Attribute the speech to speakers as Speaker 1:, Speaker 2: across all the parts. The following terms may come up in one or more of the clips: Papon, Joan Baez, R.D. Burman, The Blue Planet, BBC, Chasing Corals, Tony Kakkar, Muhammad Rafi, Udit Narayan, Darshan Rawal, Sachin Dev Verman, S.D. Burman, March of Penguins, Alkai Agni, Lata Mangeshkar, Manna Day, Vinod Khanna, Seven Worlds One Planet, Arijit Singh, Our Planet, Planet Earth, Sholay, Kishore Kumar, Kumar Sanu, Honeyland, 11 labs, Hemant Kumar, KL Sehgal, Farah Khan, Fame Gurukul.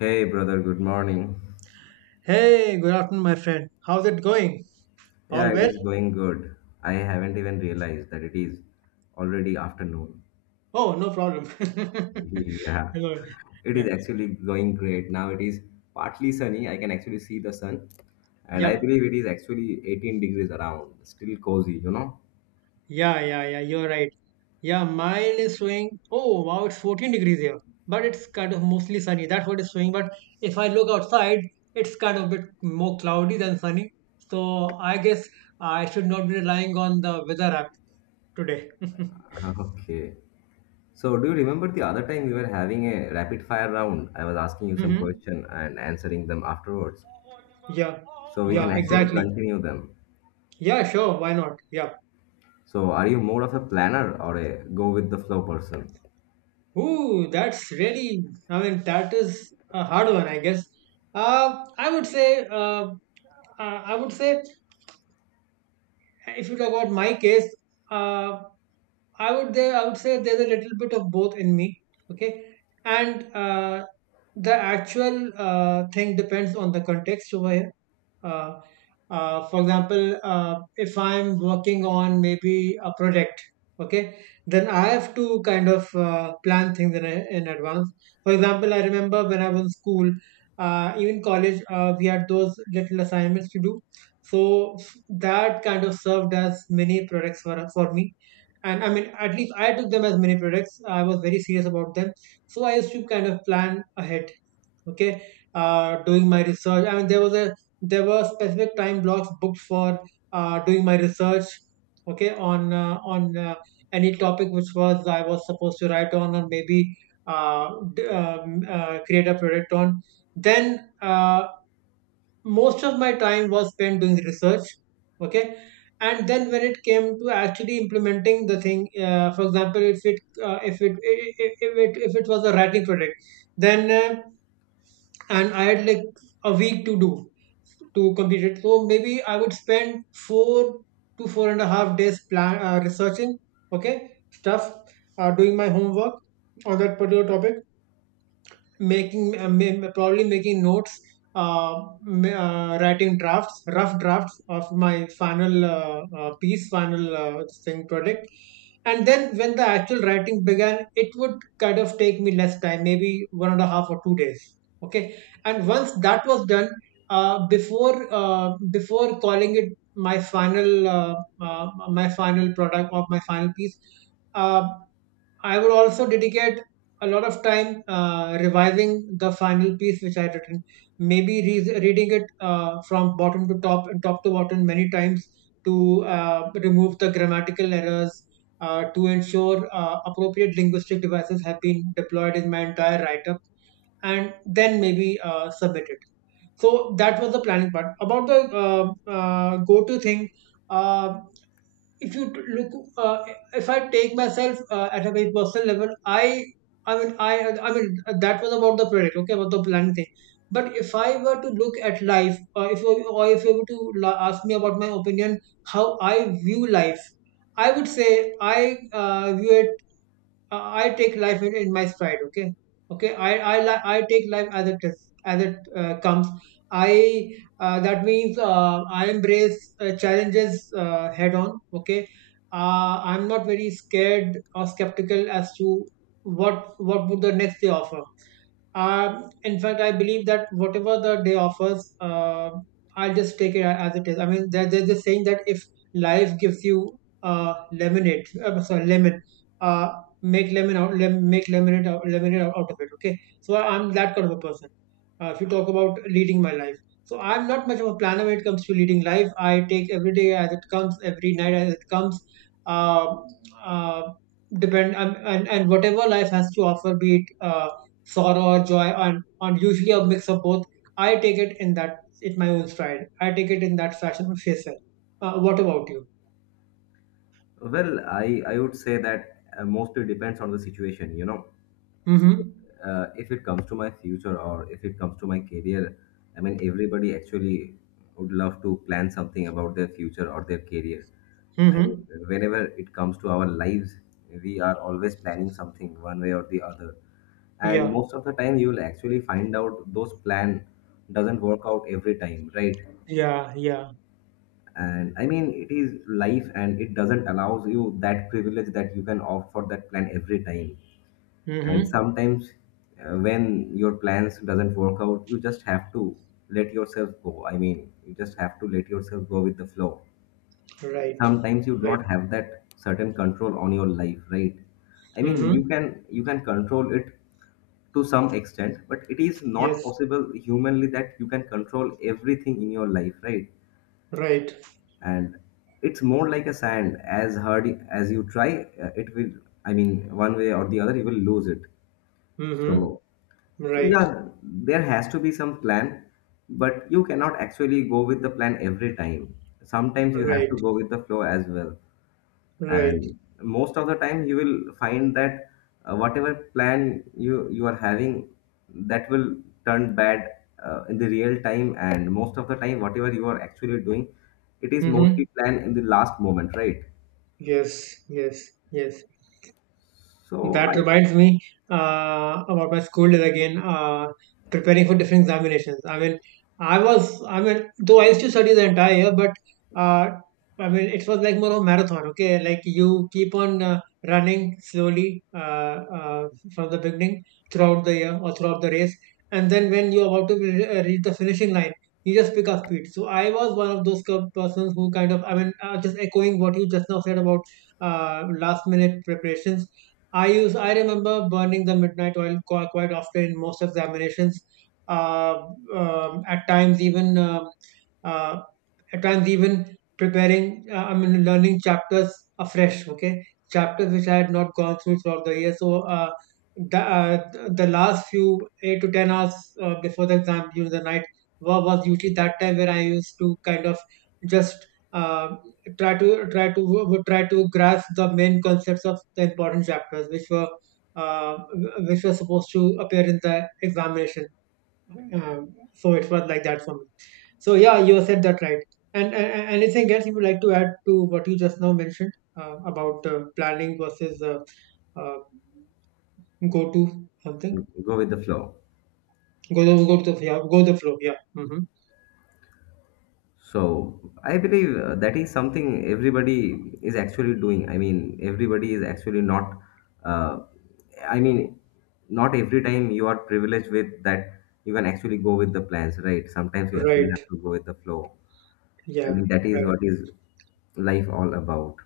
Speaker 1: Hey brother, good morning.
Speaker 2: Hey, good afternoon, my friend. How's it going? All
Speaker 1: Yeah, it is
Speaker 2: well?
Speaker 1: going good. I haven't even realized that it is already afternoon.
Speaker 2: Oh, no problem.
Speaker 1: Yeah,
Speaker 2: Hello.
Speaker 1: it
Speaker 2: Yeah.
Speaker 1: is actually going great. Now it is partly sunny. I can actually see the sun, and I
Speaker 2: Yep.
Speaker 1: believe it is actually 18 degrees around. Still cozy, you know?
Speaker 2: Yeah, yeah, yeah. You're right. Yeah, mine is showing. Oh, wow, it's 14 degrees here. But it's kind of mostly sunny. That's what it's showing. But if I look outside, it's kind of a bit more cloudy than sunny. So I guess I should not be relying on the weather app today.
Speaker 1: Okay. So, do you remember the other time we were having a rapid fire round? I was asking you some
Speaker 2: Mm-hmm.
Speaker 1: question and answering them afterwards.
Speaker 2: Yeah.
Speaker 1: So we can
Speaker 2: Yeah,
Speaker 1: actually
Speaker 2: exactly.
Speaker 1: continue them.
Speaker 2: Yeah, sure. Why not? Yeah.
Speaker 1: So, are you more of a planner or a go with the flow person?
Speaker 2: Ooh, that's really, I mean, that is a hard one, I guess. Uh, I would say, uh, I would say if you talk about my case, uh, I would say there's a little bit of both in me. Okay, and the actual thing depends on the context over here. Uh, for example, if I'm working on maybe a project, okay, then I have to kind of plan things in advance. For example, I remember when I was in school, even college, we had those little assignments to do. So that kind of served as mini products for me and I mean at least I took them as mini products. I was very serious about them, so I used to kind of plan ahead. Okay. Doing my research, I mean there was a there were specific time blocks booked for doing my research. Okay. On any topic which was I was supposed to write on, or maybe uh, create a product on. Then most of my time was spent doing research. Okay. And then when it came to actually implementing the thing, for example, if it I- if it was a writing project, then, and I had like a week to do to complete it, so maybe I would spend four to four and a half days plan researching, okay, stuff, doing my homework on that particular topic, making probably making notes, uh, writing drafts, rough drafts of my final piece final thing project. And then when the actual writing began, it would kind of take me less time, maybe one and a half or 2 days. Okay. And once that was done, before calling it my final uh, my final product or my final piece, uh, I would also dedicate a lot of time revising the final piece which I had written. Maybe reading it from bottom to top and top to bottom many times to remove the grammatical errors, to ensure appropriate linguistic devices have been deployed in my entire write up, and then maybe submit it. So that was the planning part. About the go to thing. Uh, if you t- look uh, if I take myself at a very personal level, i mean i I mean that was about the project, okay, about the plan thing. But if I were to look at life, or if you were to la- ask me about my opinion how I view life, I would say I view it, I take life in my stride. Okay, okay. I take life as it is, as it comes. I That means I embrace challenges head on. Okay. I'm not very scared or skeptical as to what would the next day offer. In fact, I believe that whatever the day offers, I'll just take it as it is. I mean, there's this saying that if life gives you lemonade, sorry, lemon, uh, make make lemonade out of it. Okay, so I'm that kind of a person. If you talk about leading my life, so I'm not much of a planner when it comes to leading life. I take every day as it comes, every night as it comes. Uh, uh, depend And whatever life has to offer, be it sorrow or joy, and usually a mix of both, I take it in that, in my own stride. I take it in that fashion. Of yourself What about you?
Speaker 1: Well, I would say that mostly depends on the situation. You know,
Speaker 2: Mm-hmm.
Speaker 1: uh, if it comes to my future or if it comes to my career, I mean, everybody actually would love to plan something about their future or their career. I,
Speaker 2: Mm-hmm.
Speaker 1: whenever it comes to our lives, we are always planning something one way or the other. And
Speaker 2: Yeah,
Speaker 1: most of the time, you will actually find out those plan doesn't work out every time, right?
Speaker 2: yeah, yeah.
Speaker 1: And I mean, it is life and it doesn't allows you that privilege that you can opt for that plan every time. And
Speaker 2: Mm-hmm.
Speaker 1: sometimes, when your plans doesn't work out, you just have to let yourself go. I mean, you just have to let yourself go with the flow.
Speaker 2: Right.
Speaker 1: Sometimes you do
Speaker 2: Right.
Speaker 1: not have that certain control on your life, right? I mean,
Speaker 2: Mm-hmm.
Speaker 1: you can control it to some extent, but it is not
Speaker 2: Yes.
Speaker 1: possible humanly that you can control everything in your life, right?
Speaker 2: Right.
Speaker 1: And it's more like a sand. As hard as you try, it will, I mean, one way or the other, you will lose it.
Speaker 2: Mm-hmm.
Speaker 1: So so
Speaker 2: Right.
Speaker 1: yeah, there has to be some plan, but you cannot actually go with the plan every time. Sometimes you have to
Speaker 2: Right.
Speaker 1: go with the flow as well.
Speaker 2: Right.
Speaker 1: And most of the time you will find that whatever plan you are having, that will turn bad in the real time. And most of the time, whatever you are actually doing, it is
Speaker 2: Mm-hmm.
Speaker 1: mostly planned in the last moment, right?
Speaker 2: Yes, yes, yes.
Speaker 1: So
Speaker 2: That
Speaker 1: I
Speaker 2: reminds me about my school days again. Preparing for different examinations, I mean, I was, I mean, though I used to study the entire year, but uh, I mean, it was like more of a marathon, okay? Like you keep on running slowly uh, from the beginning throughout the year or throughout the race. And then when you're about to reach the finishing line, you just pick up speed. So I was one of those kind of persons who kind of, I mean, just echoing what you just now said about last minute preparations. I remember burning the midnight oil quite often in most examinations. Uh, at times even uh, at times even preparing, I mean, learning chapters afresh. Okay, chapters which I had not gone through throughout the year. So the last few 8 to 10 hours before the exam during the night was usually that time where I used to kind of just. Um, try to try to Try to grasp the main concepts of the important chapters uh, which were supposed to appear in the examination. um, so it was like that for me. So yeah, you said that right. And and anything else you would like to add to what you just now mentioned about planning versus, uh, go to something.
Speaker 1: go with the flow.
Speaker 2: Go to the yeah, go the flow yeah. Hmm.
Speaker 1: So I believe, that is something everybody is actually doing. I mean, everybody is actually not. Uh, I mean, not every time you are privileged with that you can actually go with the plans, right? Sometimes you actually
Speaker 2: Right.
Speaker 1: have to go with the flow. I
Speaker 2: Yeah.
Speaker 1: mean, that is
Speaker 2: Right.
Speaker 1: what is life all about.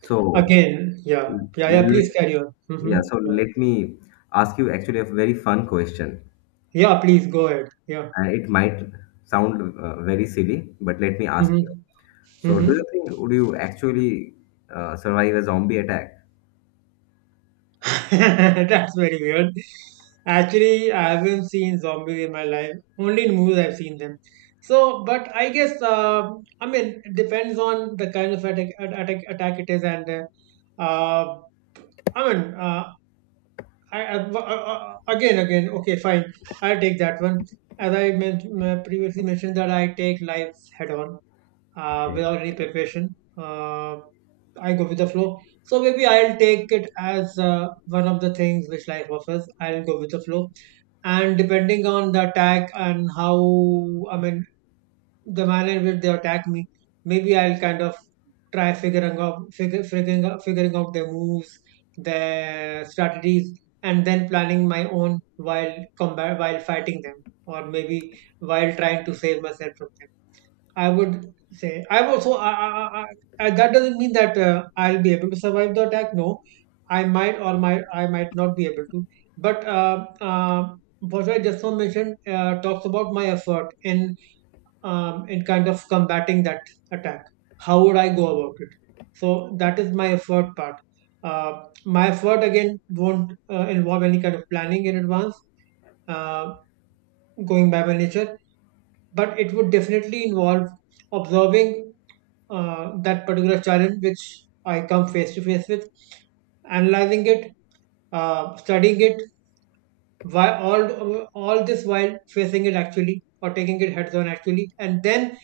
Speaker 1: So
Speaker 2: Again yeah,
Speaker 1: l-
Speaker 2: yeah, yeah,
Speaker 1: let,
Speaker 2: please carry on. Hmm.
Speaker 1: yeah. So
Speaker 2: Yeah.
Speaker 1: let me ask you actually a very fun question.
Speaker 2: Yeah, please go ahead, yeah.
Speaker 1: It might sound very silly, but let me ask
Speaker 2: Mhm.
Speaker 1: you. So,
Speaker 2: Mm-hmm.
Speaker 1: do you think would you actually survive a zombie attack?
Speaker 2: That's very weird. Actually, I haven't seen zombies in my life. Only in movies I've seen them. So, but I guess I mean it depends on the kind of attack it is, and uh, I mean I, again again okay fine, I'll take that one. As I previously mentioned, that I take lives head on.
Speaker 1: Okay.
Speaker 2: Without any preparation. I go with the flow. So maybe I'll take it as one of the things which life offers. I'll go with the flow. And depending on the attack and how, I mean, the manner in which they attack me, maybe I'll kind of try figuring out, figure, figuring out their moves, their strategies, and then planning my own while combat, while fighting them, or maybe while trying to save myself from them. I would say I also I, I, that doesn't mean that I'll be able to survive the attack. No, I might not be able to. But what I just now mentioned talks about my effort in kind of combating that attack. How would I go about it? So that is my effort part. My effort again won't involve any kind of planning in advance, uh, going by my nature, but it would definitely involve observing that particular challenge which I come face to face with, analyzing it, studying it, why all this while facing it actually or taking it heads on actually, and then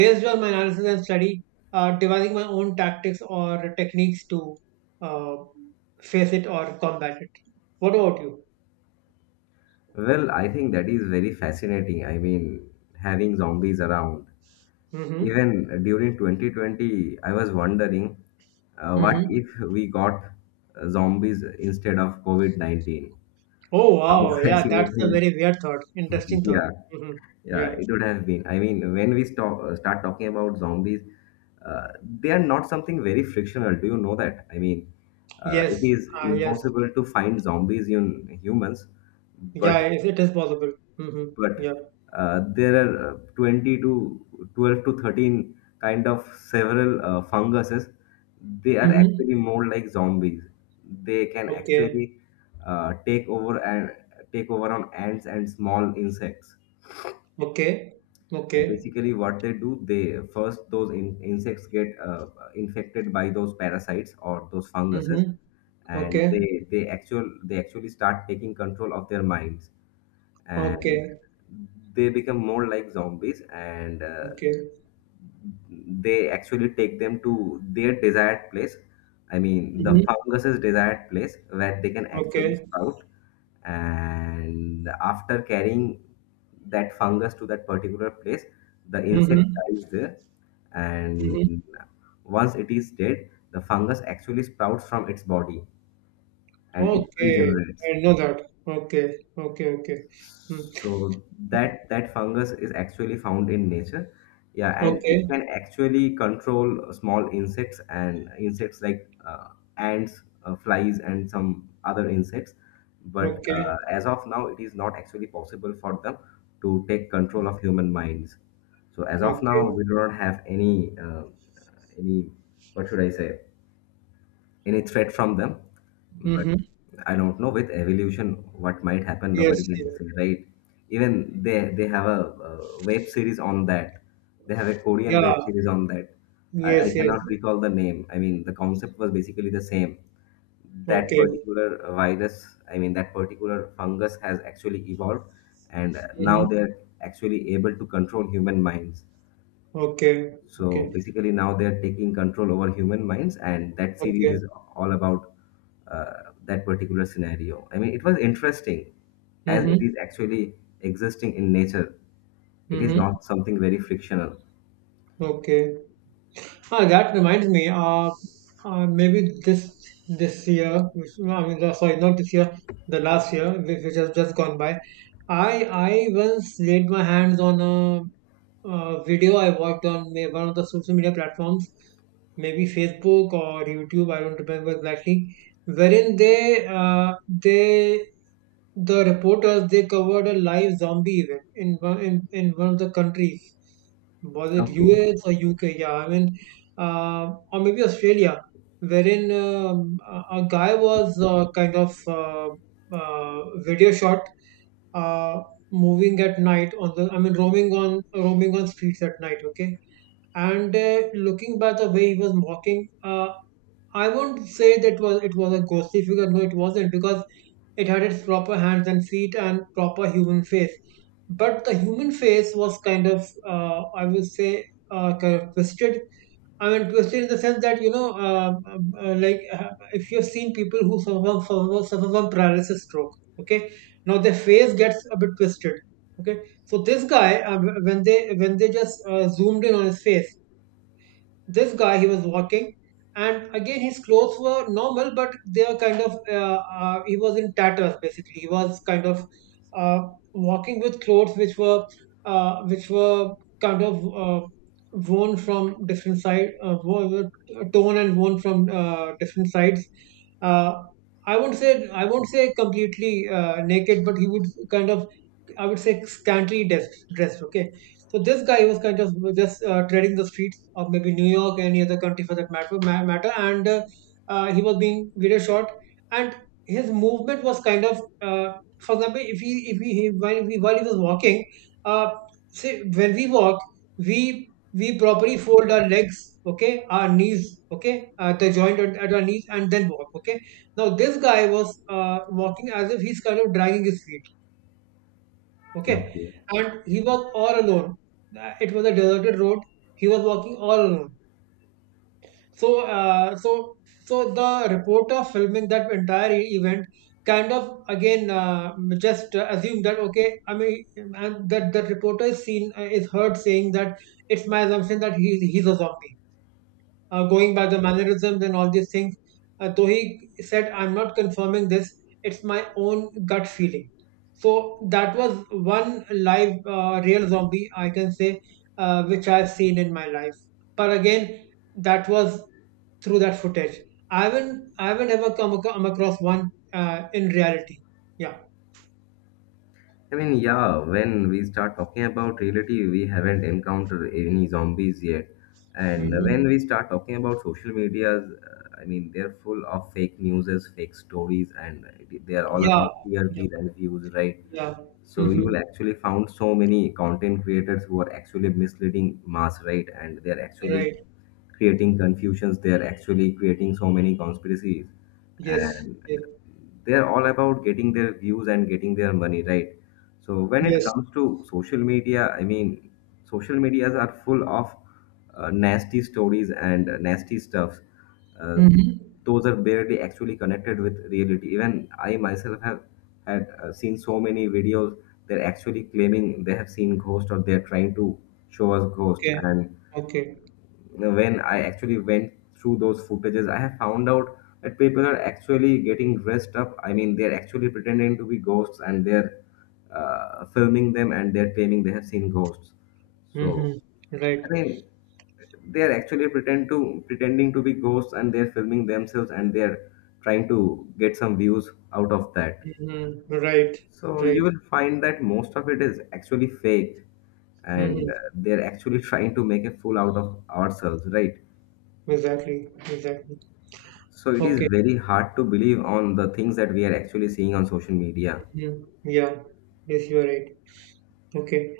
Speaker 2: based on my analysis and study, devising my own tactics or techniques to uh, face it or combat it. What about you?
Speaker 1: Well, I think that is very fascinating. I mean, having zombies around.
Speaker 2: Hmm.
Speaker 1: Even during 2020, I was wondering,
Speaker 2: Hmm.
Speaker 1: what if we got zombies instead of COVID-19?
Speaker 2: Oh
Speaker 1: How
Speaker 2: wow, yeah, that's a
Speaker 1: fascinating.
Speaker 2: very weird thought, interesting thought.
Speaker 1: Yeah.
Speaker 2: Hmm.
Speaker 1: Yeah,
Speaker 2: Yeah.
Speaker 1: it would have been. I mean, when we start talking about zombies, uh, they are not something very frictional. Do you know that? I mean,
Speaker 2: Yes.
Speaker 1: it is
Speaker 2: Ah, yes.
Speaker 1: impossible to find zombies in humans, but
Speaker 2: Yeah, it is possible. Mm-hmm.
Speaker 1: but
Speaker 2: Yeah.
Speaker 1: there are 20 to 12 to 13 kind of several funguses. They are actually
Speaker 2: Mm-hmm.
Speaker 1: more like zombies. They can
Speaker 2: Okay.
Speaker 1: actually take over and take over on ants and small insects.
Speaker 2: Okay. Okay.
Speaker 1: Basically, what they do, they first, those insects get infected by those parasites or those funguses,
Speaker 2: Mm-hmm.
Speaker 1: and
Speaker 2: Okay.
Speaker 1: they actually start taking control of their minds, and
Speaker 2: Okay.
Speaker 1: they become more like zombies, and
Speaker 2: Okay.
Speaker 1: they actually take them to their desired place. I mean, the
Speaker 2: Mm-hmm.
Speaker 1: funguses desired place where they can actually
Speaker 2: Okay.
Speaker 1: sprout. And after carrying that fungus to that particular place, the insect
Speaker 2: Mm-hmm.
Speaker 1: dies there.
Speaker 2: Mm-hmm.
Speaker 1: And once it is dead, the fungus actually sprouts from its body and it
Speaker 2: Okay.
Speaker 1: regenerates.
Speaker 2: I know that. Okay. Okay. Okay. Mm.
Speaker 1: So that fungus is actually found in nature. Yeah, and it
Speaker 2: Okay.
Speaker 1: can actually control small insects and insects like ants, flies, and some other insects. But
Speaker 2: Okay.
Speaker 1: as of now, it is not actually possible for them to take control of human minds. So as of now,
Speaker 2: Okay.
Speaker 1: we do not have any, what should I say, any threat from them, but
Speaker 2: Mm-hmm.
Speaker 1: I don't know, with evolution, what might happen.
Speaker 2: Yes,
Speaker 1: Nobody
Speaker 2: yes.
Speaker 1: can say, right? Even they have a, uh web series on that. They have a Korean
Speaker 2: Yeah.
Speaker 1: web series on that. I
Speaker 2: Yes. Yes.
Speaker 1: cannot recall the name. I mean, the concept was basically the same, that
Speaker 2: Okay.
Speaker 1: particular virus, I mean, that particular fungus has actually evolved, and now
Speaker 2: Mm-hmm.
Speaker 1: they're actually able to control human minds.
Speaker 2: Okay. Okay.
Speaker 1: So basically, now they are taking control over human minds, and that series
Speaker 2: Okay.
Speaker 1: is all about that particular scenario. I mean, it was interesting as it
Speaker 2: Mm-hmm.
Speaker 1: is actually existing in nature. It is
Speaker 2: Mm-hmm.
Speaker 1: not something very fictional.
Speaker 2: Okay. Ah, that reminds me. Maybe this year, which, I mean, the, sorry, not this year, the last year, which has just gone by. I I once laid my hands on a video I watched on one of the social media platforms, maybe Facebook or YouTube. I don't remember exactly. Wherein uh, they the reporters they covered a live zombie event in in one of the countries. Was it
Speaker 1: Okay.
Speaker 2: US or UK? Yeah, I mean, or maybe Australia, wherein a guy was kind of video shot uh, moving at night on the, I mean, roaming on streets at night. Okay, and looking by the way he was walking, I won't say that was it was a ghostly figure. No, it wasn't because it had its proper hands and feet and proper human face. But the human face was kind of, I would say, kind of twisted. I mean, twisted in the sense that, if you've seen people who suffer from paralysis stroke, okay? Now their face gets a bit twisted, okay? So this guy, when they just zoomed in on his face, this guy he was walking, and again his clothes were normal, but they are kind of he was in tatters. Basically he was kind of uh, walking with clothes which were kind of worn from different side, torn and worn from different sides. uh, I won't say completely naked, but he would kind of, I would say, scantily dressed, okay? So this guy was kind of just treading the street, or maybe New York, any other country for that matter, and he was being video shot, and his movement was kind of, for example, if he while he was walking, uh, say when we walk, we we properly fold our legs, okay, our knees, okay, the joint at our knees, and then walk, okay. Now this guy was walking as if he's kind of dragging his feet, okay,
Speaker 1: Okay.
Speaker 2: and he was all alone. It was a deserted road. He was walking all alone, so, uh, so, so the reporter filming that entire event kind of again just assume that, okay, I mean, and that reporter is seen, is heard saying that it's my assumption that he's a zombie. Going by the mannerisms and all these things, though he said, "I'm not confirming this. It's my own gut feeling." So that was one live real zombie, I can say, which I've seen in my life. But again, that was through that footage. I haven't ever come across one in reality. Yeah.
Speaker 1: I mean, yeah, when we start talking about reality, we haven't encountered any zombies yet. And
Speaker 2: Hmm.
Speaker 1: when we start talking about social medias, I mean, they're full of fake news, fake stories, and they are all
Speaker 2: Yeah.
Speaker 1: about
Speaker 2: Yeah.
Speaker 1: TRPs and views, right?
Speaker 2: Yeah.
Speaker 1: So you
Speaker 2: Hmm.
Speaker 1: will actually found so many content creators who are actually misleading mass, right? And they are actually
Speaker 2: Right.
Speaker 1: creating confusions. They are actually creating so many conspiracies,
Speaker 2: Yes.
Speaker 1: and
Speaker 2: Yes.
Speaker 1: they are all about getting their views and getting their money, right? So when it
Speaker 2: Yes.
Speaker 1: comes to social media, I mean, social medias are full of nasty stories and nasty stuff. Uh,
Speaker 2: Hmm.
Speaker 1: those are barely actually connected with reality. Even I myself have had seen so many videos. They're actually claiming they have seen ghosts or they're trying to show us ghosts.
Speaker 2: Okay.
Speaker 1: And
Speaker 2: Okay.
Speaker 1: when I actually went through those footages, I have found out that people are actually getting dressed up. I mean, they're actually pretending to be ghosts and they're filming them and they're claiming they have seen ghosts.
Speaker 2: Hmm.
Speaker 1: So,
Speaker 2: Right.
Speaker 1: I mean, they are actually pretending to be ghosts and they're filming themselves and they're trying to get some views out of that,
Speaker 2: Hmm. Right.
Speaker 1: so you
Speaker 2: Right.
Speaker 1: will find that most of it is actually fake
Speaker 2: Hmm.
Speaker 1: and they're actually trying to make a fool out of ourselves, right?
Speaker 2: Exactly. Exactly.
Speaker 1: So it
Speaker 2: Okay.
Speaker 1: is very hard to believe on the things that we are actually seeing on social media.
Speaker 2: Hmm. Yeah. Yes, you are right. Okay.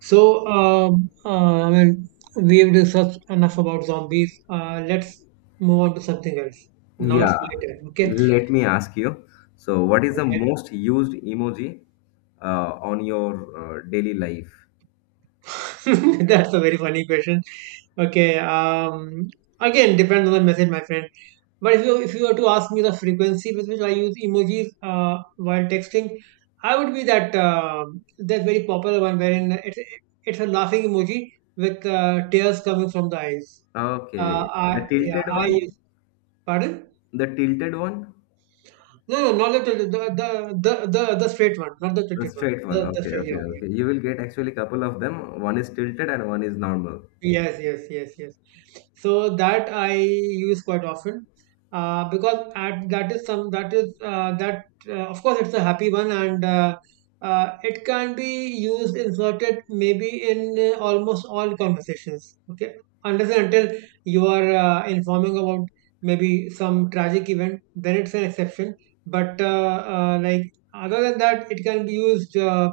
Speaker 2: So I mean, we've discussed enough about zombies. Let's move on to something else. Now it's
Speaker 1: Yeah,
Speaker 2: my turn. Okay.
Speaker 1: let me ask you, so what is the most used emoji on your daily life?
Speaker 2: Okay. That's a very funny question. Okay. Again, depends on the message, my friend. But if you were to ask me the frequency with which I use emojis while texting, I would be that very popular one wherein it's a laughing emoji with tears coming from the eyes.
Speaker 1: Okay, the
Speaker 2: I, yeah,
Speaker 1: tilted one?
Speaker 2: I pardon.
Speaker 1: The tilted one?
Speaker 2: No, no, not the straight one, not the
Speaker 1: The
Speaker 2: tilted one.
Speaker 1: straight one.
Speaker 2: The
Speaker 1: Okay,
Speaker 2: straight, yeah,
Speaker 1: okay,
Speaker 2: yeah.
Speaker 1: okay. You will get actually couple of them. One is tilted and one is normal.
Speaker 2: Yes, yes, yes, yes. So that I use quite often, because at, that is some that is, that of course it's a happy one, and it can be used, inserted maybe, in almost all conversations. Okay, unless and until you are informing about maybe some tragic event, then it's an exception. But like other than that, it can be used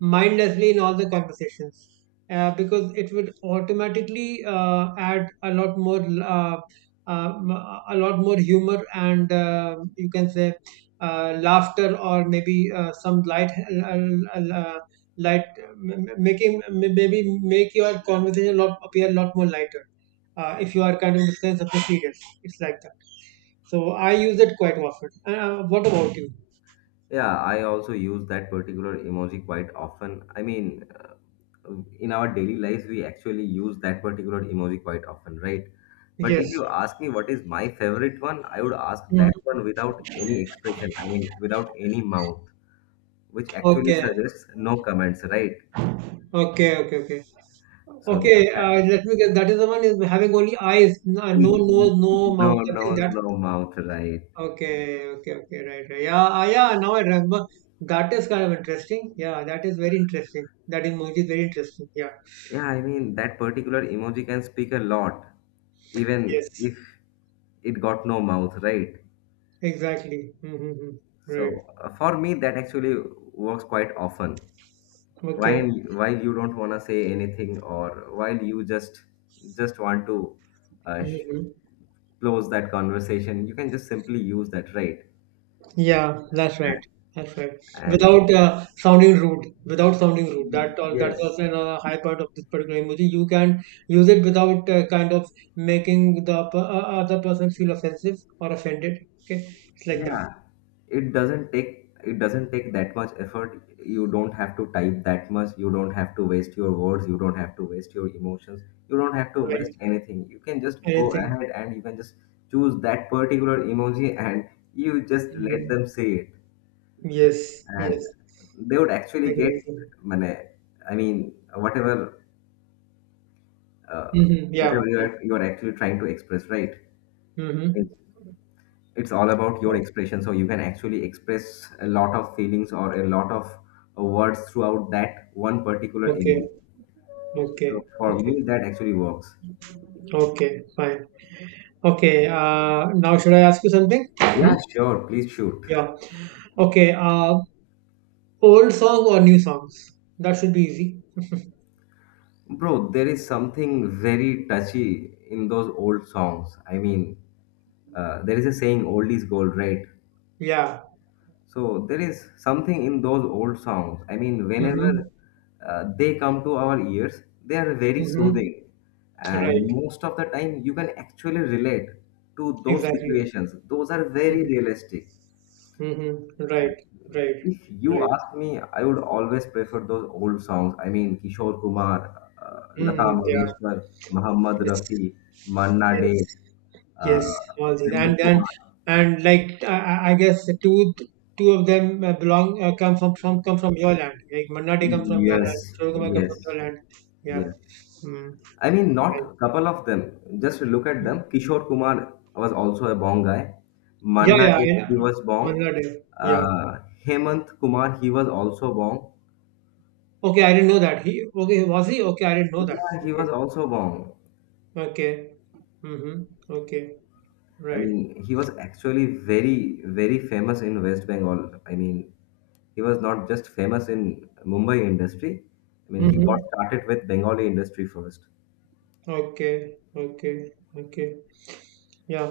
Speaker 2: mindlessly in all the conversations, because it would automatically add uh, um, a lot more humor, and you can say laughter, or maybe some light uh, uh, light making, maybe make your conversation a lot, appear a lot more lighter, if you are kind of discussing something serious. It's like that. So I use it quite often. What about you?
Speaker 1: Yeah, I also use that particular emoji quite often. I mean, in our daily lives, we actually use that particular emoji quite often, right? But if
Speaker 2: Yes.
Speaker 1: you ask me what is my favorite one, I would ask
Speaker 2: Mhm.
Speaker 1: that one without any expression. I mean, without any mouth, which actually
Speaker 2: Okay.
Speaker 1: suggests no comments, right?
Speaker 2: Okay.
Speaker 1: So
Speaker 2: Okay,
Speaker 1: that,
Speaker 2: let me guess. That is the one is having only eyes, no nose, no
Speaker 1: no
Speaker 2: mouth. I think
Speaker 1: nose,
Speaker 2: that.
Speaker 1: no mouth, right?
Speaker 2: Okay, okay, okay, right, right. Yeah, ah, yeah. Now I remember. That is kind of interesting. Yeah, that is very interesting. That emoji is very interesting. Yeah.
Speaker 1: Yeah, I mean, that particular emoji can speak a lot, even
Speaker 2: Yes.
Speaker 1: if it got no mouth, right?
Speaker 2: Exactly. Mm-hmm. Mm-hmm. Right.
Speaker 1: So, for me, that actually works quite often.
Speaker 2: Okay.
Speaker 1: While while you don't wanna say anything, or while you just want to uh, sh-
Speaker 2: Mm-hmm. Mm-hmm.
Speaker 1: close that conversation, you can just simply use that, right?
Speaker 2: Yeah, that's right.
Speaker 1: A-
Speaker 2: That's right.
Speaker 1: And
Speaker 2: Without sounding rude, without sounding rude. That's
Speaker 1: yes,
Speaker 2: also another high part of this particular emoji. You can use it without kind of making other person feel offensive or offended. Okay, it's like that.
Speaker 1: yeah. It doesn't take that much effort. You don't have to type that much. You don't have to waste your words. You don't have to waste your emotions. You don't have to
Speaker 2: Right.
Speaker 1: waste anything. You can just go
Speaker 2: Anything.
Speaker 1: ahead, and you can just choose that particular emoji and you just let
Speaker 2: Hmm.
Speaker 1: them say it.
Speaker 2: Yes. Yes.
Speaker 1: And they would
Speaker 2: I
Speaker 1: actually
Speaker 2: agree
Speaker 1: get
Speaker 2: with you.
Speaker 1: money. I mean, uh,
Speaker 2: Mm-hmm. Yeah.
Speaker 1: whatever you
Speaker 2: Yeah.
Speaker 1: are, you are actually trying to express, right. Like,
Speaker 2: Mm-hmm.
Speaker 1: it's all about your
Speaker 2: Okay.
Speaker 1: expression, so you can actually express a lot of feelings or a lot of words throughout that one particular emotion.
Speaker 2: Okay.
Speaker 1: So for
Speaker 2: Okay.
Speaker 1: me, that actually works.
Speaker 2: Okay. Fine. Okay. Now should I ask you something? Hmm?
Speaker 1: Yeah, sure, please shoot.
Speaker 2: Yeah. Okay. Old song or new songs? That should be easy.
Speaker 1: Bro, there is something very touchy in those old songs. I mean, there is a saying, old is gold, right?
Speaker 2: Yeah.
Speaker 1: So there is something in those old songs. I mean, whenever
Speaker 2: Mm-hmm.
Speaker 1: they come to our ears, they are very
Speaker 2: Mm-hmm.
Speaker 1: soothing. And
Speaker 2: Right.
Speaker 1: most of the time, you can actually relate to those
Speaker 2: Exactly.
Speaker 1: situations. Those are very
Speaker 2: Mm-hmm.
Speaker 1: realistic.
Speaker 2: Mm-hmm. Right. Right.
Speaker 1: If you
Speaker 2: Right.
Speaker 1: ask me, I would always prefer those old songs. I mean, Kishore Kumar, Lata
Speaker 2: Mm, yeah.
Speaker 1: Mangeshkar, Muhammad
Speaker 2: Yes.
Speaker 1: Rafi, Manna
Speaker 2: Yes.
Speaker 1: Day,
Speaker 2: Yes.
Speaker 1: uh,
Speaker 2: All these and
Speaker 1: Hemant Kumar.
Speaker 2: like I guess the two of them belong come from come from your land. Like Mannati comes from your land.
Speaker 1: Yes,
Speaker 2: Shorukuma comes
Speaker 1: yes,
Speaker 2: from your land. Yeah.
Speaker 1: yes.
Speaker 2: Mm.
Speaker 1: I mean,
Speaker 2: Right.
Speaker 1: not a couple of them. Just look at
Speaker 2: Mm.
Speaker 1: them. Kishore Kumar was also a Bong guy.
Speaker 2: Yeah.
Speaker 1: Manna
Speaker 2: Yeah.
Speaker 1: Day, he
Speaker 2: I,
Speaker 1: was Bong.
Speaker 2: Mannati. Yeah.
Speaker 1: Uh, Hemant Kumar, he was also Bong.
Speaker 2: Okay, I didn't know that. He, okay, was he? Okay, I didn't know that.
Speaker 1: Yeah, he
Speaker 2: Okay.
Speaker 1: was also Bong.
Speaker 2: Okay. Mm-hmm. Okay.
Speaker 1: I
Speaker 2: Right.
Speaker 1: mean, he was actually very, very famous in West Bengal. I mean, he was not just famous in Mumbai industry. I mean, he got
Speaker 2: Mm-hmm.
Speaker 1: started with Bengali industry first.
Speaker 2: Okay. Okay. Okay. Yeah.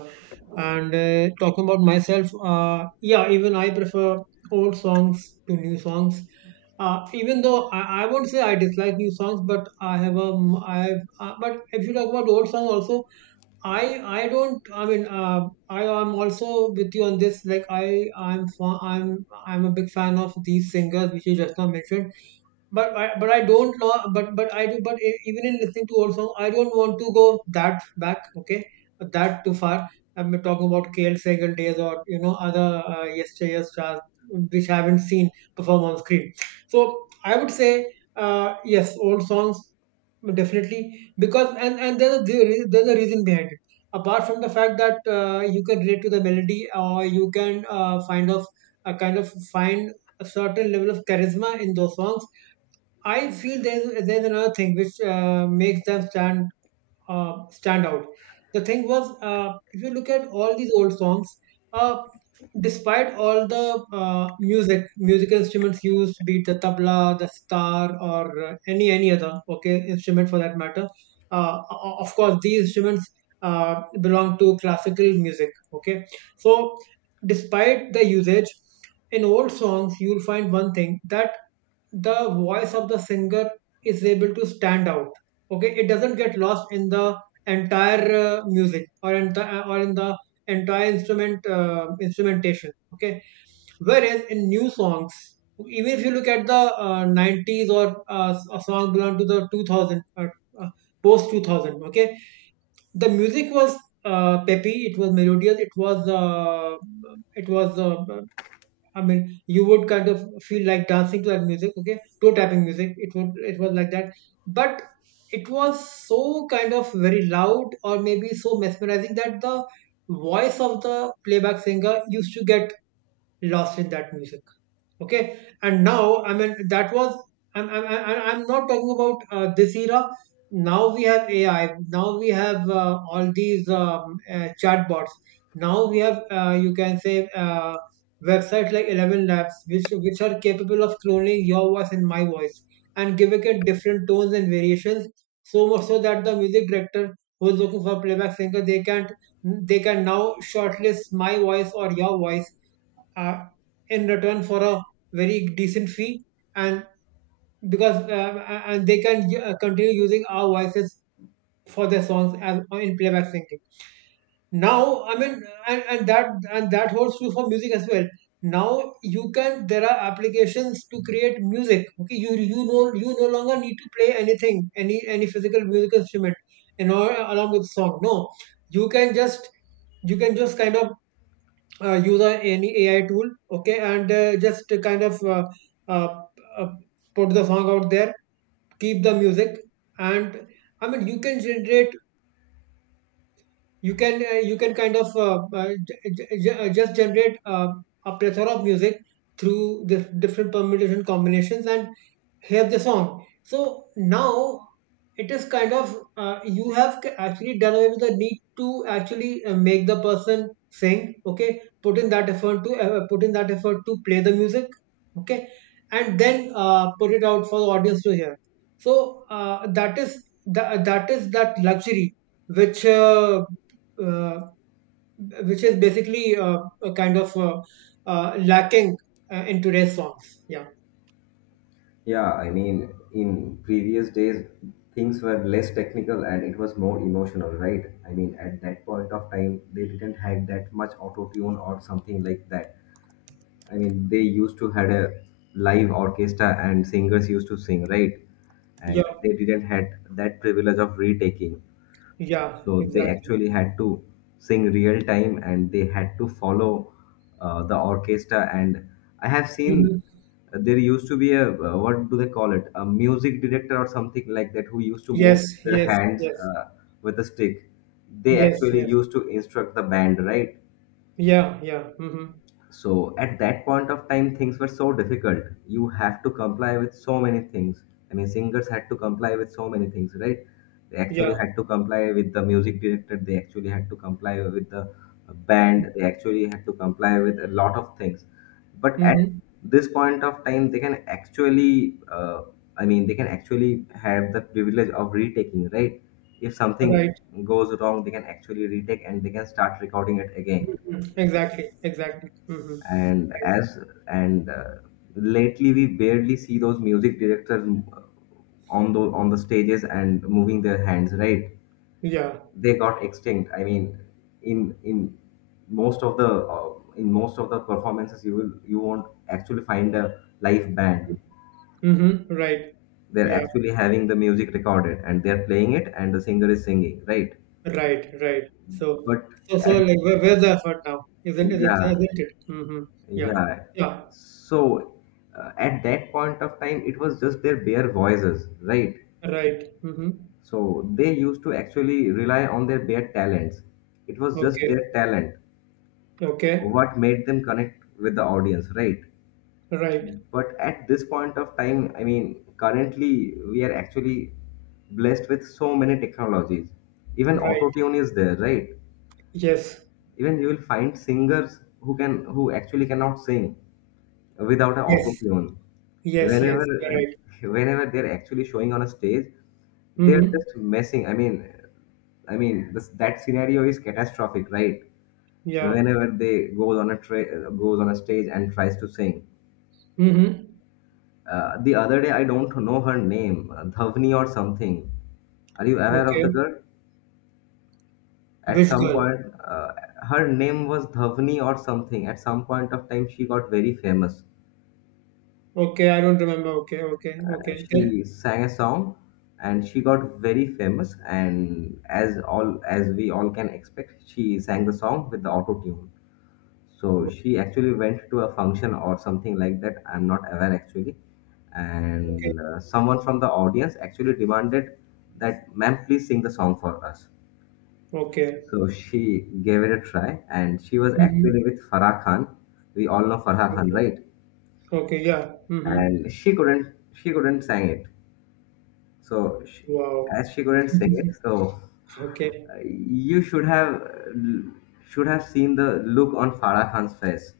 Speaker 2: And talking about myself, yeah, even I prefer old songs to new songs. Even though I won't say I dislike new songs, but I have I have, but if you talk about old songs, also, I don't, I mean, I am also with you on this. Like I'm a big fan of these singers which you just now mentioned, but but I don't know. But I do. But even in listening to old song, I don't want to go that back. Okay, that too far. I'm talking about KL Sehgal days, or you know other yesteryear stars which I haven't seen perform on screen. So I would say yes, old songs definitely, because and there's a there's a reason behind it. Apart from the fact that you can relate to the melody, or you can find of kind of find a certain level of charisma in those songs, I feel there's another thing which makes them stand, stand out. The thing was, if you look at all these old songs, uh, despite all the musical instruments used, be it the tabla, the sitar, or any other, okay, instrument for that matter, of course these instruments belong to classical music. Okay, so despite the usage in old songs, you'll find one thing, that the voice of the singer is able to stand out. Okay, it doesn't get lost in the entire music, or in the entire instrumentation. Okay, whereas in new songs, even if you look at the 90s, or a song belong to the 2000, uh, post 2000, okay, the music was peppy, it was melodious, it was it was uh, I mean, you would kind of feel like dancing to that music, okay? Toe tapping music. It was like that. But it was so kind of very loud, or maybe so mesmerizing, that the voice of the playback singer used to get lost in that music. Okay, and now I mean, that was, I'm not talking about this era. Now we have AI, now we have all these chatbots, now we have, you can say, websites like 11 labs, which are capable of cloning your voice and my voice and giving it different tones and variations, so much so that the music director who is looking for a playback singer, they can now shortlist my voice or your voice uh, in return for a very decent fee, and because and they can continue using our voices for their songs as in playback singing. Now I mean, and that holds true for music as well. Now you can, there are applications to create music. Okay, you no, you no longer need to play anything, any physical music instrument, you know, along with song. No, you can just, you can just kind of use a, any AI tool, okay, and just kind of uh, uh, put the song out there, keep the music, and I mean you can generate, you can kind of just generate a plethora of music through the different permutation combinations, and hear the song. So now it is kind of, you have actually done away with the need to actually make the person sing. Okay, put in that effort to put in that effort to play the music. Okay, and then put it out for the audience to hear. So that is that luxury which uh, uh, which is basically a kind of lacking in today's songs. Yeah.
Speaker 1: Yeah, I mean, in previous days, things were less technical and it was more emotional, right? I mean, at that point of time, they didn't have that much auto tune or something like that. I mean, they used to had a live orchestra and singers used to sing, right?
Speaker 2: Yeah.
Speaker 1: And they didn't had that privilege of retaking.
Speaker 2: Yeah.
Speaker 1: So they
Speaker 2: Exactly.
Speaker 1: actually had to sing real time and they had to follow the orchestra. And I have seen
Speaker 2: Mhm.
Speaker 1: there used to be a what do they call it? A music director or something like that who used to
Speaker 2: Yes,
Speaker 1: move their
Speaker 2: yes,
Speaker 1: hands
Speaker 2: yes,
Speaker 1: with a stick. They
Speaker 2: yes,
Speaker 1: actually
Speaker 2: yes.
Speaker 1: used to instruct the band, right?
Speaker 2: Yeah, yeah. Mm-hmm.
Speaker 1: So at that point of time, things were so difficult. You have to comply with so many things. I mean, singers had to comply with so many things, right? They actually
Speaker 2: Yeah.
Speaker 1: had to comply with the music director. They actually had to comply with the band. They actually had to comply with a lot of things. But at
Speaker 2: Mm-hmm.
Speaker 1: this point of time, they can actually, I mean, they can actually have the privilege of retaking, right? If something
Speaker 2: Right.
Speaker 1: goes wrong, they can actually retake and they can start recording it again.
Speaker 2: Exactly. Exactly. Mm-hmm.
Speaker 1: And
Speaker 2: Right.
Speaker 1: as and lately we barely see those music directors uh, on the stages and moving their hands, right?
Speaker 2: Yeah.
Speaker 1: They got extinct. I mean, in most of the in most of the performances, you will you won't actually find a live band.
Speaker 2: Mm-hmm. Right.
Speaker 1: They're
Speaker 2: Yeah.
Speaker 1: actually having the music recorded and they're playing it and the singer is singing, right?
Speaker 2: Right. Right. So,
Speaker 1: but
Speaker 2: so, so
Speaker 1: at
Speaker 2: like, where's the effort now? Isn't it? Isn't
Speaker 1: yeah
Speaker 2: it? Mm-hmm. Yeah.
Speaker 1: Yeah.
Speaker 2: Yeah.
Speaker 1: So uh, at that point of time, it was just their bare voices, right?
Speaker 2: Right. Mm-hmm.
Speaker 1: So they used to actually rely on their bare talents. It was just
Speaker 2: Okay.
Speaker 1: their talent,
Speaker 2: Okay.
Speaker 1: what made them connect with the audience, right?
Speaker 2: Right.
Speaker 1: But at this point of time, I mean, currently we are actually blessed with so many technologies. Even
Speaker 2: Right.
Speaker 1: auto tune is there, right?
Speaker 2: Yes.
Speaker 1: Even you will find singers who can who actually cannot sing without an
Speaker 2: Yes.
Speaker 1: autotune.
Speaker 2: Yes.
Speaker 1: Whenever
Speaker 2: Yes. You're right.
Speaker 1: whenever they're actually showing on a stage, they're
Speaker 2: Mm-hmm.
Speaker 1: just messing. I mean, this, that scenario is catastrophic, right?
Speaker 2: Yeah.
Speaker 1: Whenever they goes on a stage and tries to sing.
Speaker 2: Mm-hmm.
Speaker 1: The other day, I don't know her name, Dhavni or something. Are you aware of the
Speaker 2: Okay.
Speaker 1: girl? At
Speaker 2: Which
Speaker 1: some
Speaker 2: girl?
Speaker 1: point, her name was Dhavni or something. At some point of time, she got very famous.
Speaker 2: Okay, I don't remember. Okay, okay, okay. Then,
Speaker 1: She sang a song and she got very famous, and as we all can expect, she sang the song with the auto tune. So she actually went to a function or something like that, I'm not aware actually,
Speaker 2: okay,
Speaker 1: and someone from the audience actually demanded that, "Ma'am, please sing the song for us."
Speaker 2: okay.
Speaker 1: So she gave it a try, and she was
Speaker 2: Mm-hmm.
Speaker 1: actually with Farah Khan. We all know Farah Khan,
Speaker 2: Okay,
Speaker 1: right?
Speaker 2: okay, yeah. Mm-hmm.
Speaker 1: And she couldn't sang it. So, sh
Speaker 2: Wow.
Speaker 1: as she couldn't say it, so
Speaker 2: Okay,
Speaker 1: you should have seen the look on Farah Khan's face.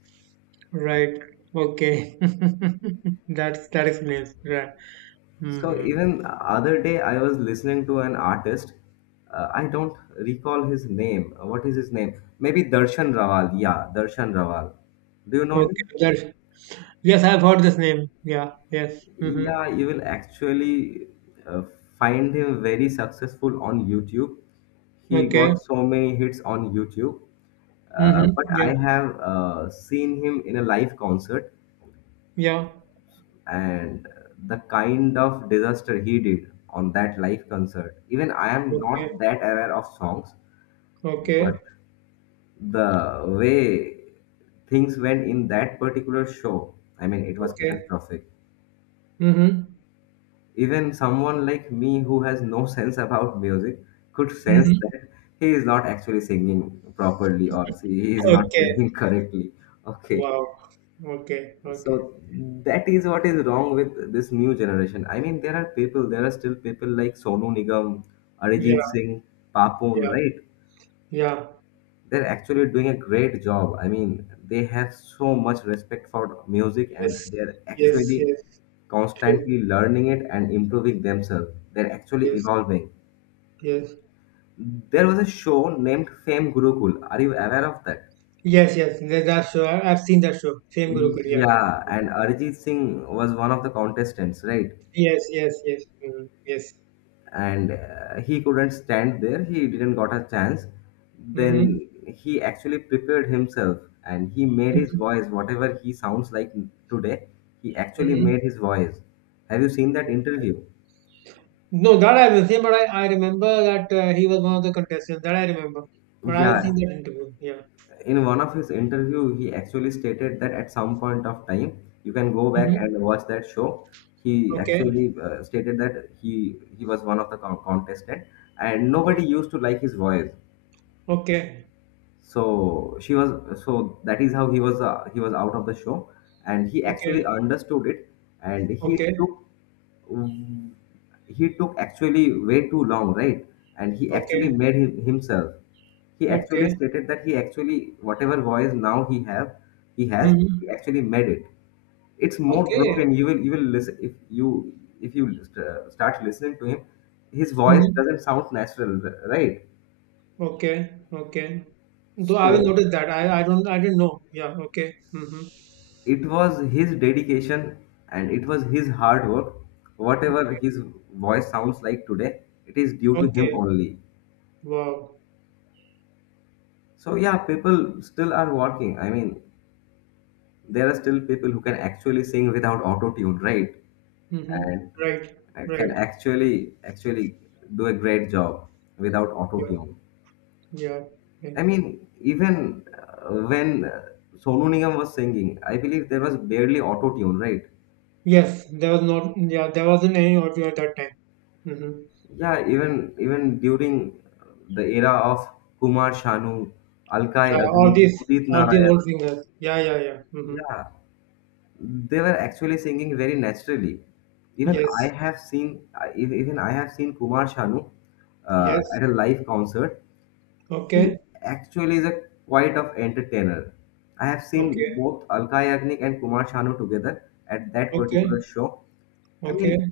Speaker 2: right. Okay. That is nice. Right.
Speaker 1: So
Speaker 2: Mm-hmm.
Speaker 1: even other day, I was listening to an artist. I don't recall his name. What is his name? Maybe Darshan Rawal. Yeah, Darshan Rawal. Do you know
Speaker 2: Okay.
Speaker 1: him?
Speaker 2: That's, yes, I've heard this name. Yeah. Yes. Mm-hmm.
Speaker 1: Yeah, you will actually uh, find him very successful on YouTube. He
Speaker 2: Okay.
Speaker 1: got so many hits on YouTube.
Speaker 2: Mm-hmm.
Speaker 1: But
Speaker 2: Yeah.
Speaker 1: I have seen him in a live concert,
Speaker 2: Yeah.
Speaker 1: and the kind of disaster he did on that live concert. Even I am not
Speaker 2: Okay.
Speaker 1: that aware of songs,
Speaker 2: Okay.
Speaker 1: but the way things went in that particular show, I mean, it was
Speaker 2: Okay.
Speaker 1: catastrophic.
Speaker 2: Mm-hmm.
Speaker 1: Even someone like me who has no sense about music could sense
Speaker 2: Mm-hmm.
Speaker 1: that he is not actually singing properly, or he is not
Speaker 2: Okay.
Speaker 1: singing correctly. Okay,
Speaker 2: Wow. Okay. Okay.
Speaker 1: so that is what is wrong with this new generation. I mean, there are people, there are still people like Sonu Nigam, Arijit
Speaker 2: Yeah.
Speaker 1: Singh, Papon,
Speaker 2: Yeah.
Speaker 1: right?
Speaker 2: Yeah.
Speaker 1: They're actually doing a great job. I mean, they have so much respect for music, and
Speaker 2: Yes,
Speaker 1: they're
Speaker 2: yes,
Speaker 1: actually
Speaker 2: yes, true.
Speaker 1: constantly learning it and improving themselves. They're actually
Speaker 2: Yes,
Speaker 1: evolving.
Speaker 2: yes,
Speaker 1: There was a show named Fame Gurukul. Are you aware of that?
Speaker 2: yes, yes. That, that show I've seen that show. Fame Guru Kulia.
Speaker 1: Yeah,
Speaker 2: Yeah.
Speaker 1: and
Speaker 2: Mhm.
Speaker 1: Arijit Singh was one of the contestants, right?
Speaker 2: Yes, yes, yes, yes.
Speaker 1: And he couldn't stand there. He didn't got a chance.
Speaker 2: Mm-hmm.
Speaker 1: Then he actually prepared himself and he made his
Speaker 2: Mm-hmm.
Speaker 1: voice whatever he sounds like today. He actually
Speaker 2: Mm-hmm.
Speaker 1: made his voice. Have you seen that
Speaker 2: Okay.
Speaker 1: interview?
Speaker 2: No, that I will say, but I remember that he was one of the contestants. That I remember, but I will see
Speaker 1: Yeah,
Speaker 2: that interview. Yeah.
Speaker 1: in one of his interview, he actually stated that at some point of time, you can go back
Speaker 2: Mm-hmm.
Speaker 1: and watch that show. He
Speaker 2: Okay.
Speaker 1: actually stated that he was one of the contestant, and
Speaker 2: Okay.
Speaker 1: nobody used to like his voice.
Speaker 2: Okay.
Speaker 1: So she was, so that is how he was, he was out of the show, and he actually
Speaker 2: Okay.
Speaker 1: understood it, and he
Speaker 2: Okay.
Speaker 1: took mm, he took actually way too long, right? And he actually
Speaker 2: Okay.
Speaker 1: made himself, he actually
Speaker 2: Okay.
Speaker 1: stated that he actually whatever voice now he have, he has, he
Speaker 2: Mm-hmm.
Speaker 1: actually made it. It's more
Speaker 2: Okay.
Speaker 1: broken. You will, you will listen, if you, if you start listening to him, his voice
Speaker 2: Mm-hmm.
Speaker 1: doesn't sound natural, right?
Speaker 2: Okay, okay. Though I will
Speaker 1: So
Speaker 2: notice that. I don't I didn't know. Yeah, okay. Mm-hmm.
Speaker 1: it was his dedication and it was his hard work. Whatever
Speaker 2: Okay.
Speaker 1: his voice sounds like today, it is due to him
Speaker 2: Okay.
Speaker 1: only.
Speaker 2: Wow.
Speaker 1: So yeah, people still are working. I mean, there are still people who can actually sing without auto tune, right?
Speaker 2: Mm-hmm.
Speaker 1: And
Speaker 2: Right.
Speaker 1: can
Speaker 2: Right.
Speaker 1: actually actually do a great job without auto
Speaker 2: Yeah.
Speaker 1: tune.
Speaker 2: Yeah. Okay.
Speaker 1: I mean, even when Sonu Nigam was singing, I believe there was barely auto tune, right?
Speaker 2: Yes, there was not yeah, there wasn't any audio at that time. Mm-hmm.
Speaker 1: Yeah, even during the era of Kumar Sanu, Alkai
Speaker 2: Yeah,
Speaker 1: Agni, Udit
Speaker 2: all these
Speaker 1: Narayan,
Speaker 2: old singers. Yeah, yeah, yeah. Mm-hmm.
Speaker 1: yeah, they were actually singing very naturally.
Speaker 2: Yes.
Speaker 1: Even I have seen Kumar Sanu
Speaker 2: Yes.
Speaker 1: at a live concert. He
Speaker 2: Okay.
Speaker 1: actually is a quite of entertainer. I have seen
Speaker 2: Okay.
Speaker 1: both Alkai Agni and Kumar Sanu together at that particular
Speaker 2: Okay.
Speaker 1: show. I
Speaker 2: Okay.
Speaker 1: mean,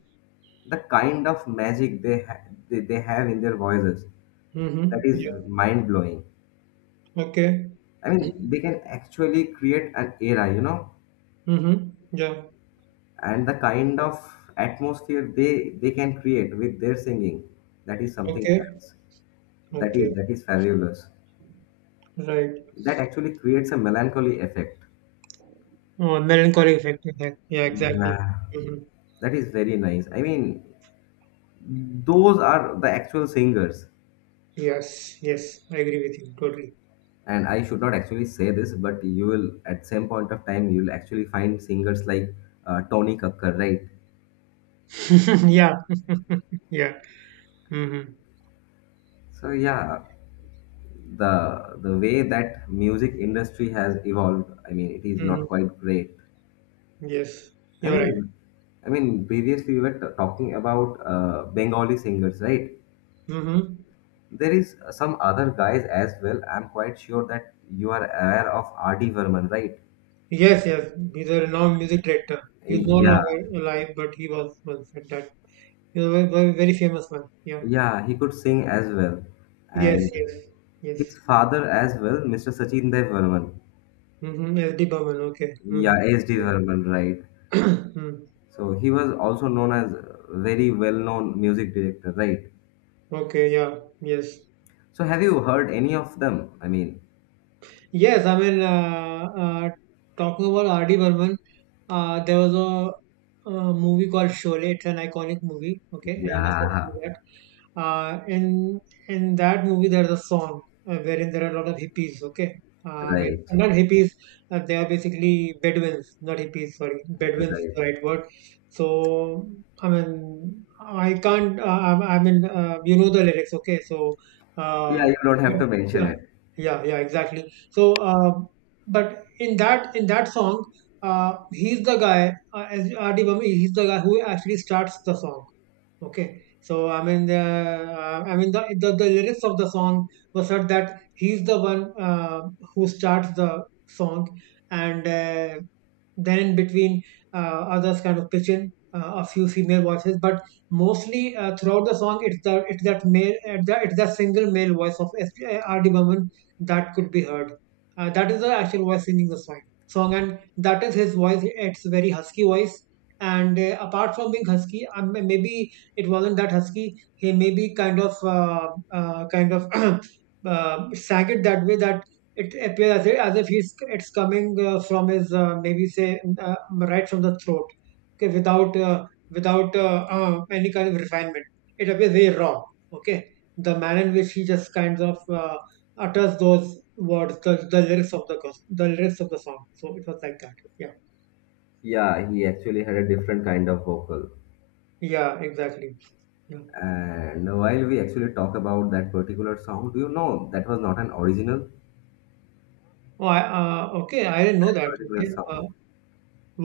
Speaker 1: the kind of magic they have in their voices, that
Speaker 2: Mm-hmm.
Speaker 1: is
Speaker 2: Yeah.
Speaker 1: mind blowing.
Speaker 2: Okay.
Speaker 1: I mean, they can actually create an era, you know,
Speaker 2: Mm-hmm. Yeah.
Speaker 1: and the kind of atmosphere they can create with their singing, that is something
Speaker 2: Okay.
Speaker 1: else. That is
Speaker 2: Okay.
Speaker 1: that is fabulous.
Speaker 2: Right.
Speaker 1: That actually creates a melancholy effect.
Speaker 2: Oh, melancholic effect. Yeah, yeah exactly.
Speaker 1: Yeah,
Speaker 2: hmm
Speaker 1: that is very nice. I mean, those are the actual singers,
Speaker 2: Yes, yes, I agree with you totally.
Speaker 1: and I should not actually say this, but you will at some point of time, you will actually find singers like Tony Kakkar, right?
Speaker 2: yeah, yeah. Mm-hmm.
Speaker 1: So yeah, the the way that music industry has evolved, I mean, it is
Speaker 2: Mm-hmm.
Speaker 1: not quite great.
Speaker 2: Yes,
Speaker 1: i
Speaker 2: you're
Speaker 1: mean
Speaker 2: right.
Speaker 1: i mean previously we were talking about Bengali singers, right?
Speaker 2: Mm-hmm.
Speaker 1: There is some other guys as well. I'm quite sure that you are aware of RD Verman, right?
Speaker 2: Yes, yes. He's a renowned music director. He's no
Speaker 1: Yeah,
Speaker 2: longer alive, but he was once at that. He's a very, very, very famous one. Yeah.
Speaker 1: yeah, he could sing as well,
Speaker 2: Yes,
Speaker 1: and
Speaker 2: yes, yes.
Speaker 1: his father as well, Mr. Sachin Dev Verman.
Speaker 2: Mm-hmm. S.D. Burman. Okay. Mm-hmm.
Speaker 1: Yeah, SD Verman, right? So he was also known as a very well known music director, right?
Speaker 2: Mm. Okay. Yeah. Yes.
Speaker 1: So have you heard any of them? I mean,
Speaker 2: Yes. I mean, talking about R.D. Burman. There was movie called Sholay. It's an iconic movie. Okay, you must have seen
Speaker 1: yeah,
Speaker 2: that. Uh, in in that movie, there's a song wherein there are a lot of hippies. Okay, I mean
Speaker 1: right,
Speaker 2: not hippies. They are basically Bedouins, not hippies. Sorry, Bedouins is
Speaker 1: right.
Speaker 2: the right word. So I mean, I can't. I mean, you know the lyrics. Okay, so
Speaker 1: Yeah,
Speaker 2: uh,
Speaker 1: you don't have to mention
Speaker 2: yeah,
Speaker 1: it.
Speaker 2: yeah, yeah, exactly. So, but in that song, he's the guy. As R D Burman, he's the guy who actually starts the song. Okay, so I mean, the I mean the lyrics of the song was such that he's the one who starts the song, and then in between uh, others kind of pitch in a few female voices but mostly throughout the song it's that it's that single male voice of rd Burman that could be heard, that is the actual voice singing the song and that is his voice. It's very husky voice, and apart from being husky, maybe it wasn't that husky. He maybe kind of sang it that way that it appears as if he's it's coming from his maybe say right from the throat, okay, without any kind of refinement. It appears very raw, okay, the manner in which he just utters those words, the lyrics of the the lyrics of the song. So it was like that, yeah.
Speaker 1: Yeah, he actually had a different kind of vocal.
Speaker 2: Yeah, exactly, yeah.
Speaker 1: And while we actually talk about that particular song, do you know that was not an original
Speaker 2: Oh, okay, I didn't know that.
Speaker 1: particular
Speaker 2: Okay,
Speaker 1: song?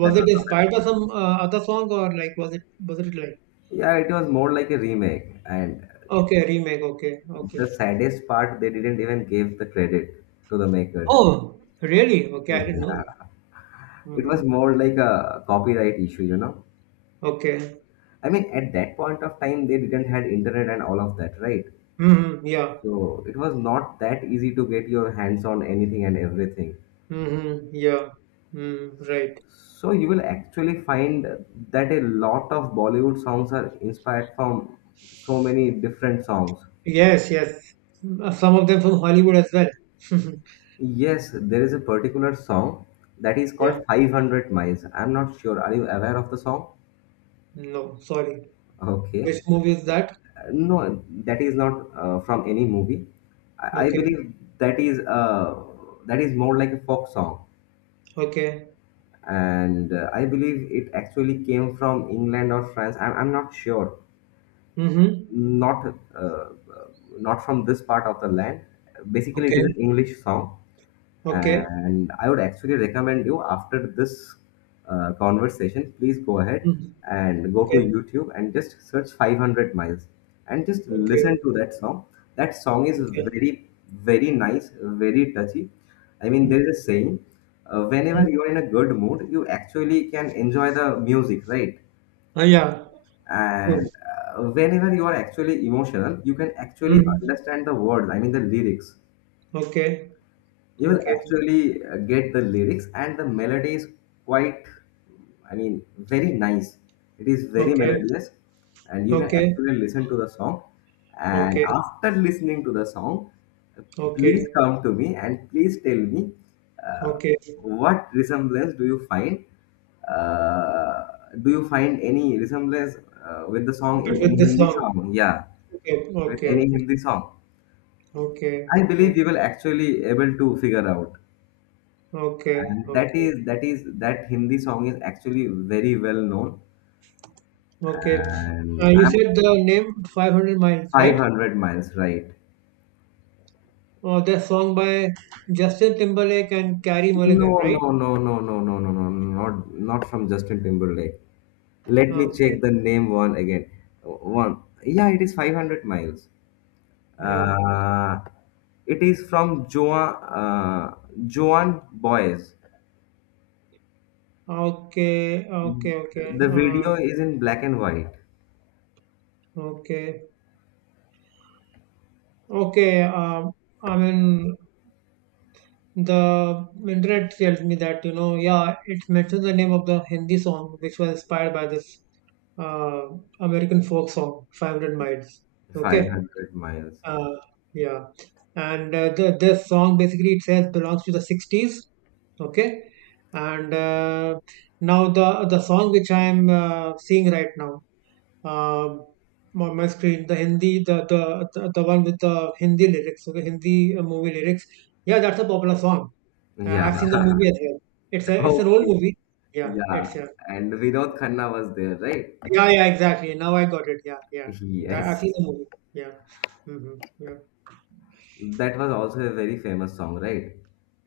Speaker 1: That
Speaker 2: it
Speaker 1: was
Speaker 2: inspired by some other song, or like, was it like
Speaker 1: yeah, it was more like a remake. And
Speaker 2: okay remake okay okay.
Speaker 1: the saddest part, they didn't even give the credit to the makers.
Speaker 2: Oh, really? Okay, I didn't know that.
Speaker 1: Yeah, it
Speaker 2: hmm
Speaker 1: was more like a copyright issue, you know.
Speaker 2: Okay.
Speaker 1: I mean, at that point of time, they didn't had internet and all of that, right?
Speaker 2: Yeah.
Speaker 1: So it was not that easy to get your hands on anything and everything.
Speaker 2: Yeah. Mm, right.
Speaker 1: So you will actually find that a lot of Bollywood songs are inspired from so many different songs.
Speaker 2: Yes, yes. Mm, some of them from Hollywood as well.
Speaker 1: Yes, there is a particular song that is
Speaker 2: Yeah.
Speaker 1: called 500 Miles. I'm not sure. Are you aware of the song?
Speaker 2: No, sorry. Which
Speaker 1: Okay.
Speaker 2: movie is that?
Speaker 1: No, that is not from any movie. I
Speaker 2: Okay.
Speaker 1: believe that is uh, that is more like a folk song.
Speaker 2: Okay.
Speaker 1: And I believe it actually came from England or France, I'm not sure.
Speaker 2: hmm
Speaker 1: not uh, Not from this part of the land. Basically, it is
Speaker 2: Okay.
Speaker 1: an English song,
Speaker 2: Okay.
Speaker 1: and I would actually recommend you, after this conversation, please go ahead
Speaker 2: Mm.
Speaker 1: and go to
Speaker 2: Okay.
Speaker 1: YouTube and just search 500 miles and just
Speaker 2: Okay.
Speaker 1: listen to that song. That song is
Speaker 2: Okay.
Speaker 1: very, very nice, very touchy. I mean,
Speaker 2: hmm
Speaker 1: there is a saying, whenever you are in a good mood, you actually can enjoy the music, right?
Speaker 2: Yeah. True.
Speaker 1: And whenever you are actually emotional, you can actually
Speaker 2: Mm.
Speaker 1: understand the words, I mean, the lyrics.
Speaker 2: Okay.
Speaker 1: You will
Speaker 2: Okay.
Speaker 1: actually get the lyrics, and the melody is quite, I mean, very nice. It is very
Speaker 2: Okay.
Speaker 1: melodious, and you can
Speaker 2: Okay.
Speaker 1: actually listen to the song. And
Speaker 2: Okay.
Speaker 1: after listening to the song, please
Speaker 2: Okay.
Speaker 1: come to me and please tell me, uh,
Speaker 2: Okay.
Speaker 1: what resemblance do you find? Uh, do you find any resemblance with the song in
Speaker 2: But
Speaker 1: any
Speaker 2: with this
Speaker 1: Hindi
Speaker 2: song.
Speaker 1: song? Yeah,
Speaker 2: Okay,
Speaker 1: with
Speaker 2: okay,
Speaker 1: any
Speaker 2: okay,
Speaker 1: Hindi song.
Speaker 2: okay,
Speaker 1: I believe you will
Speaker 2: okay,
Speaker 1: actually able to figure out.
Speaker 2: okay,
Speaker 1: And that
Speaker 2: okay,
Speaker 1: is that is that Hindi song is actually very well known.
Speaker 2: okay.
Speaker 1: And
Speaker 2: You
Speaker 1: I'm
Speaker 2: said the name 500 Miles, right?
Speaker 1: 500 miles, right?
Speaker 2: Oh, the song by Justin Timberlake and Carrie Mulligan,
Speaker 1: No,
Speaker 2: right?
Speaker 1: no, no, no, no, no, no, no, not not from Justin Timberlake. Let me
Speaker 2: Okay,
Speaker 1: check the name one again. One, yeah, it is 500 miles.
Speaker 2: yeah.
Speaker 1: Uh, it is from Joan uh, Joan Baez.
Speaker 2: Okay, okay, okay.
Speaker 1: The video is in black and white.
Speaker 2: Okay, okay. I mean, the internet tells me that, you know, yeah, it mentions the name of the Hindi song which was inspired by this uh, American folk song, 500 Miles. Okay.
Speaker 1: 500 miles.
Speaker 2: Uh, yeah, and the this song basically it says belongs to the '60s. Okay, and now the song which I'm seeing right now um on my screen, the Hindi, the one with the Hindi lyrics, okay, Hindi movie lyrics. Yeah, that's a popular song.
Speaker 1: Yeah.
Speaker 2: I've seen the movie as well. It's a it's an old
Speaker 1: Okay.
Speaker 2: movie. Yeah, it's
Speaker 1: Yeah,
Speaker 2: yeah,
Speaker 1: and Vinod Khanna was there, right?
Speaker 2: yeah, yeah, exactly. Now I got it. Yeah, yeah. That, I've seen
Speaker 1: Yes.
Speaker 2: the movie. Yeah. Mm-hmm. Yeah.
Speaker 1: That was also a very famous song, right?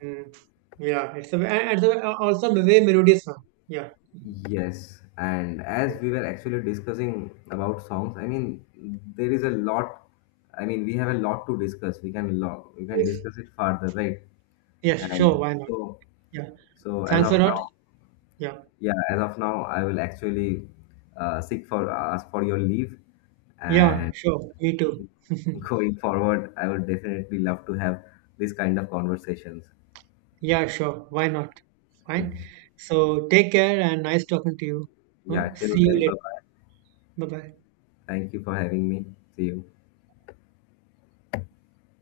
Speaker 2: Mm. Yeah, it's a and it's a, also a very melodious song. Yeah.
Speaker 1: Yes. And as we were actually discussing about songs, I mean, there is a lot. I mean, we have a lot to discuss. We can
Speaker 2: Yes.
Speaker 1: discuss it further, right?
Speaker 2: Yes.
Speaker 1: And
Speaker 2: Sure. Why not?
Speaker 1: so,
Speaker 2: Yeah.
Speaker 1: so as
Speaker 2: Thanks
Speaker 1: of
Speaker 2: a lot.
Speaker 1: now,
Speaker 2: Yeah.
Speaker 1: yeah, as of now, I will actually seek for ask for your leave,
Speaker 2: Yeah.
Speaker 1: and
Speaker 2: Sure. Me too.
Speaker 1: going forward, I would definitely love to have this kind of conversations.
Speaker 2: yeah. Sure. Why not? Fine. So take care and nice talking to you. Huh?
Speaker 1: Yeah, till
Speaker 2: See you
Speaker 1: then, bye
Speaker 2: later.
Speaker 1: bye.
Speaker 2: Bye bye.
Speaker 1: Thank you for having me. See you.